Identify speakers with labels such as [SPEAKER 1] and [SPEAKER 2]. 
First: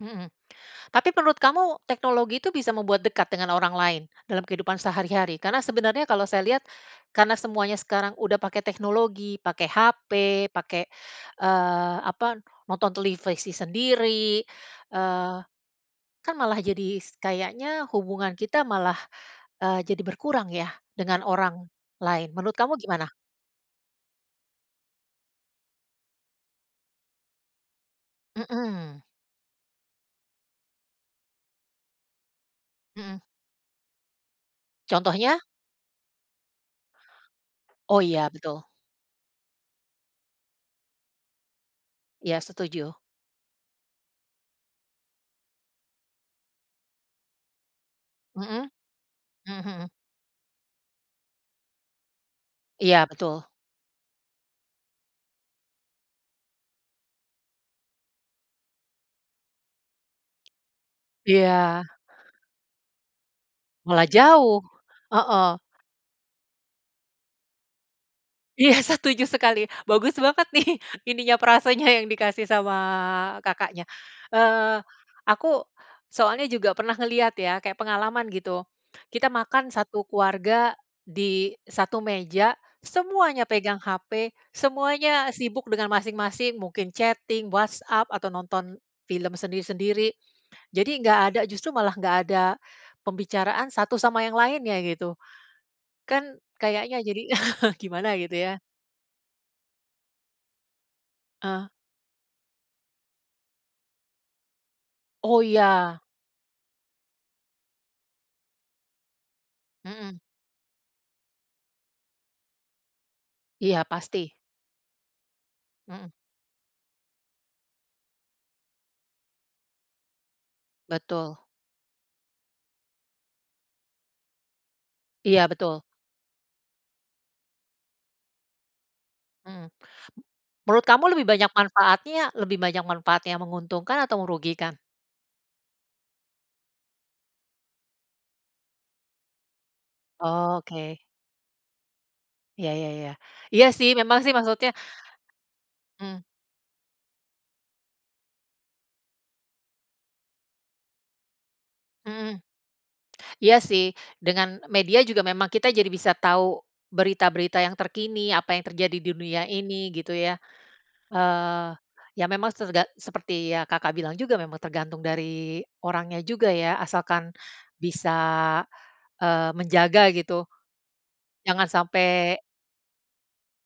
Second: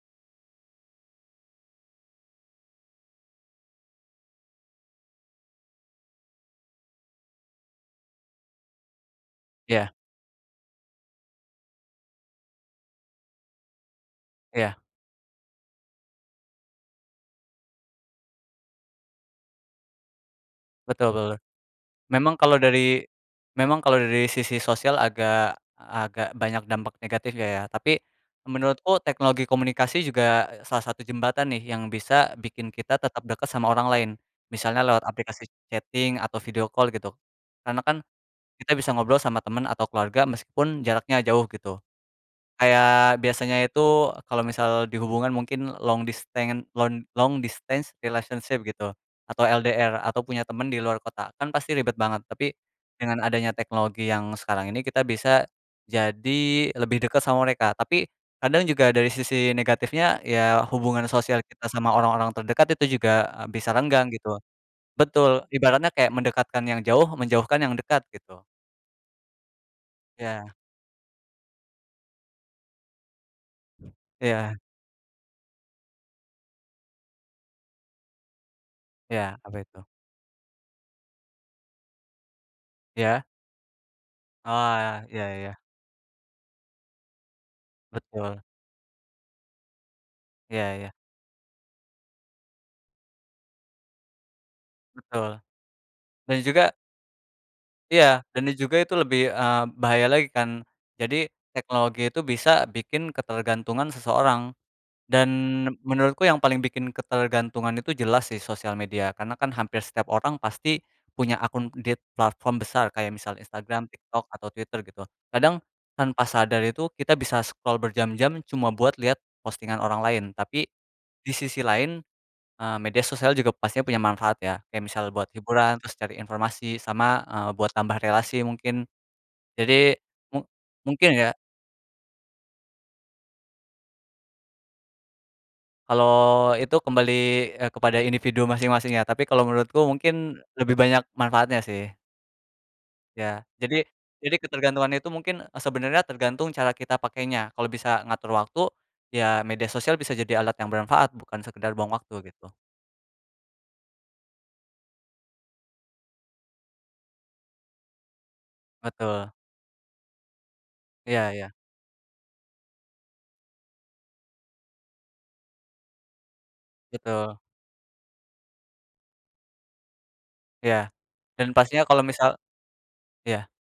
[SPEAKER 1] Hmm, tapi menurut kamu, teknologi itu, bisa membuat dekat dengan orang lain, dalam kehidupan sehari-hari? Karena, sebenarnya kalau saya lihat, karena semuanya sekarang udah pakai teknologi. Pake
[SPEAKER 2] Iya.
[SPEAKER 1] HP, pake, eee, apa, nonton televisi sendiri,
[SPEAKER 2] Iya.
[SPEAKER 1] eee, kan, malah jadi s kayaknya hubungan kita malah, eee, jadi berkurang ya,
[SPEAKER 2] Betul
[SPEAKER 1] dengan
[SPEAKER 2] banget.
[SPEAKER 1] orang lain.
[SPEAKER 2] Memang
[SPEAKER 1] Menurut
[SPEAKER 2] kalau
[SPEAKER 1] kamu
[SPEAKER 2] dari
[SPEAKER 1] gimana?
[SPEAKER 2] memang kalo dari, sisi sosial agak agak banyak dampak negatifnya, ya. Tapi,
[SPEAKER 1] Mhm.
[SPEAKER 2] menurutku teknologi komunikasi juga, eee, salah satu jembatan nih, yang bisa bikin kita,
[SPEAKER 1] Mhm.
[SPEAKER 2] tetap deket sama orang lain. Misalnya, lewat
[SPEAKER 1] Contohnya?
[SPEAKER 2] aplikasi chatting atau video call gitu. Karena kan,
[SPEAKER 1] Oh iya, betul.
[SPEAKER 2] kita bisa ngobrol sama temen atau keluarga meskipun jaraknya jauh gitu.
[SPEAKER 1] Iya, setuju.
[SPEAKER 2] Kayak, biasanya itu kalau misal dihubungkan mungkin long disten lon long distance relationship
[SPEAKER 1] Mhm,
[SPEAKER 2] gitu atau
[SPEAKER 1] mmm mhm.
[SPEAKER 2] LDR, atau punya temen di luar kota kan pasti ribet banget. Tapi,
[SPEAKER 1] Iya,
[SPEAKER 2] dengan
[SPEAKER 1] betul.
[SPEAKER 2] adanya teknologi yang sekarang ini kita bisa jadi lebih deket sama mereka. Tapi kadang juga dari sisi negatifnya ya hubungan sosial kita
[SPEAKER 1] Iya.
[SPEAKER 2] sama orang-orang terdekat itu juga, eee, bisa
[SPEAKER 1] Malah
[SPEAKER 2] renggang gitu.
[SPEAKER 1] jauh,
[SPEAKER 2] Betul
[SPEAKER 1] heeh.
[SPEAKER 2] ibaratnya kayak mendekatkan yang jauh, menjauhkan yang dekat, gitu.
[SPEAKER 1] Iya, setuju sekali, bagus
[SPEAKER 2] Iya.
[SPEAKER 1] banget nih, ininya frasanya yang dikasih sama Kakaknya.
[SPEAKER 2] Iya.
[SPEAKER 1] Eee, aku, soalnya juga pernah ngeliat ya, kayak pengalaman, gitu. Kita
[SPEAKER 2] Iya, apa
[SPEAKER 1] makan
[SPEAKER 2] itu?
[SPEAKER 1] satu keluarga, di satu meja,
[SPEAKER 2] Ya.
[SPEAKER 1] semuanya pegang HP,
[SPEAKER 2] Oalah, iya
[SPEAKER 1] semuanya
[SPEAKER 2] iya.
[SPEAKER 1] sibuk dengan masing-masing. Mungkin chatting, WhatsApp, atau
[SPEAKER 2] Betul.
[SPEAKER 1] nonton film sendiri-sendiri.
[SPEAKER 2] Iya, ya.
[SPEAKER 1] Jadi nggak ada, justru malah nggak ada pembicaraan satu sama yang lainnya gitu.
[SPEAKER 2] Betul,
[SPEAKER 1] Kan,
[SPEAKER 2] dan juga
[SPEAKER 1] kayaknya jadi gimana
[SPEAKER 2] iya,
[SPEAKER 1] gitu
[SPEAKER 2] dan ini
[SPEAKER 1] ya.
[SPEAKER 2] juga, itu lebih, eee, bahaya lagi, kan. Jadi
[SPEAKER 1] Ah.
[SPEAKER 2] teknologi itu bisa bikin ketergantungan seseorang. Dan,
[SPEAKER 1] Oh, iya.
[SPEAKER 2] menurutku yang paling bikin ketergantungan itu, jelas sih, sosial media, karena kan, hampir setiap
[SPEAKER 1] Mhm.
[SPEAKER 2] orang, pasti punya akun di t platform besar, kayak misal
[SPEAKER 1] Iya,
[SPEAKER 2] Instagram, TikTok
[SPEAKER 1] pasti.
[SPEAKER 2] atau Twitter gitu. Kadang,
[SPEAKER 1] Mhm.
[SPEAKER 2] tanpa sadar itu, kita bisa scroll berjam-jam, cuma buat lihat postingan orang lain. Tapi di
[SPEAKER 1] Betul.
[SPEAKER 2] sisi lain, eee, media sosial juga pastinya punya manfaat ya, kayak misal buat
[SPEAKER 1] Iya,
[SPEAKER 2] hiburan,
[SPEAKER 1] betul.
[SPEAKER 2] terus cari informasi, sama, eee, buat tambah relasi, mungkin.
[SPEAKER 1] Mhm,
[SPEAKER 2] Jadi, mu
[SPEAKER 1] menurut kamu
[SPEAKER 2] mungkin,
[SPEAKER 1] lebih
[SPEAKER 2] ya
[SPEAKER 1] banyak manfaatnya, lebih banyak manfaat yang menguntungkan atau merugikan?
[SPEAKER 2] kalau itu, kembali, eee, kepada individu masing-masing ya, tapi kalau menurutku, mungkin lebih
[SPEAKER 1] Oke.
[SPEAKER 2] banyak manfaatnya, sih.
[SPEAKER 1] Iya, ya ya,
[SPEAKER 2] Iya,
[SPEAKER 1] iya
[SPEAKER 2] jadi
[SPEAKER 1] sih memang sih
[SPEAKER 2] jadi
[SPEAKER 1] maksudnya
[SPEAKER 2] ketergantungan itu mungkin, e sebenarnya
[SPEAKER 1] mmm.
[SPEAKER 2] tergantung cara kita pakainya kalau bisa ngatur waktu. Ya, media sosial bisa jadi alat yang bermanfaat bukan sekedar buang waktu
[SPEAKER 1] Mmm.
[SPEAKER 2] gitu.
[SPEAKER 1] Iya sih, dengan media juga memang kita jadi bisa tahu berita-berita yang terkini, apa yang terjadi di
[SPEAKER 2] Betul.
[SPEAKER 1] dunia ini, gitu ya.
[SPEAKER 2] Iya iya.
[SPEAKER 1] Eee, ya memang tergan seperti yang Kakak bilang juga memang tergantung dari orangnya juga ya, asalkan
[SPEAKER 2] Betul.
[SPEAKER 1] bisa, eee menjaga gitu,
[SPEAKER 2] Iya, dan
[SPEAKER 1] jangan
[SPEAKER 2] pastinya, kalau misal
[SPEAKER 1] sampai.
[SPEAKER 2] iya.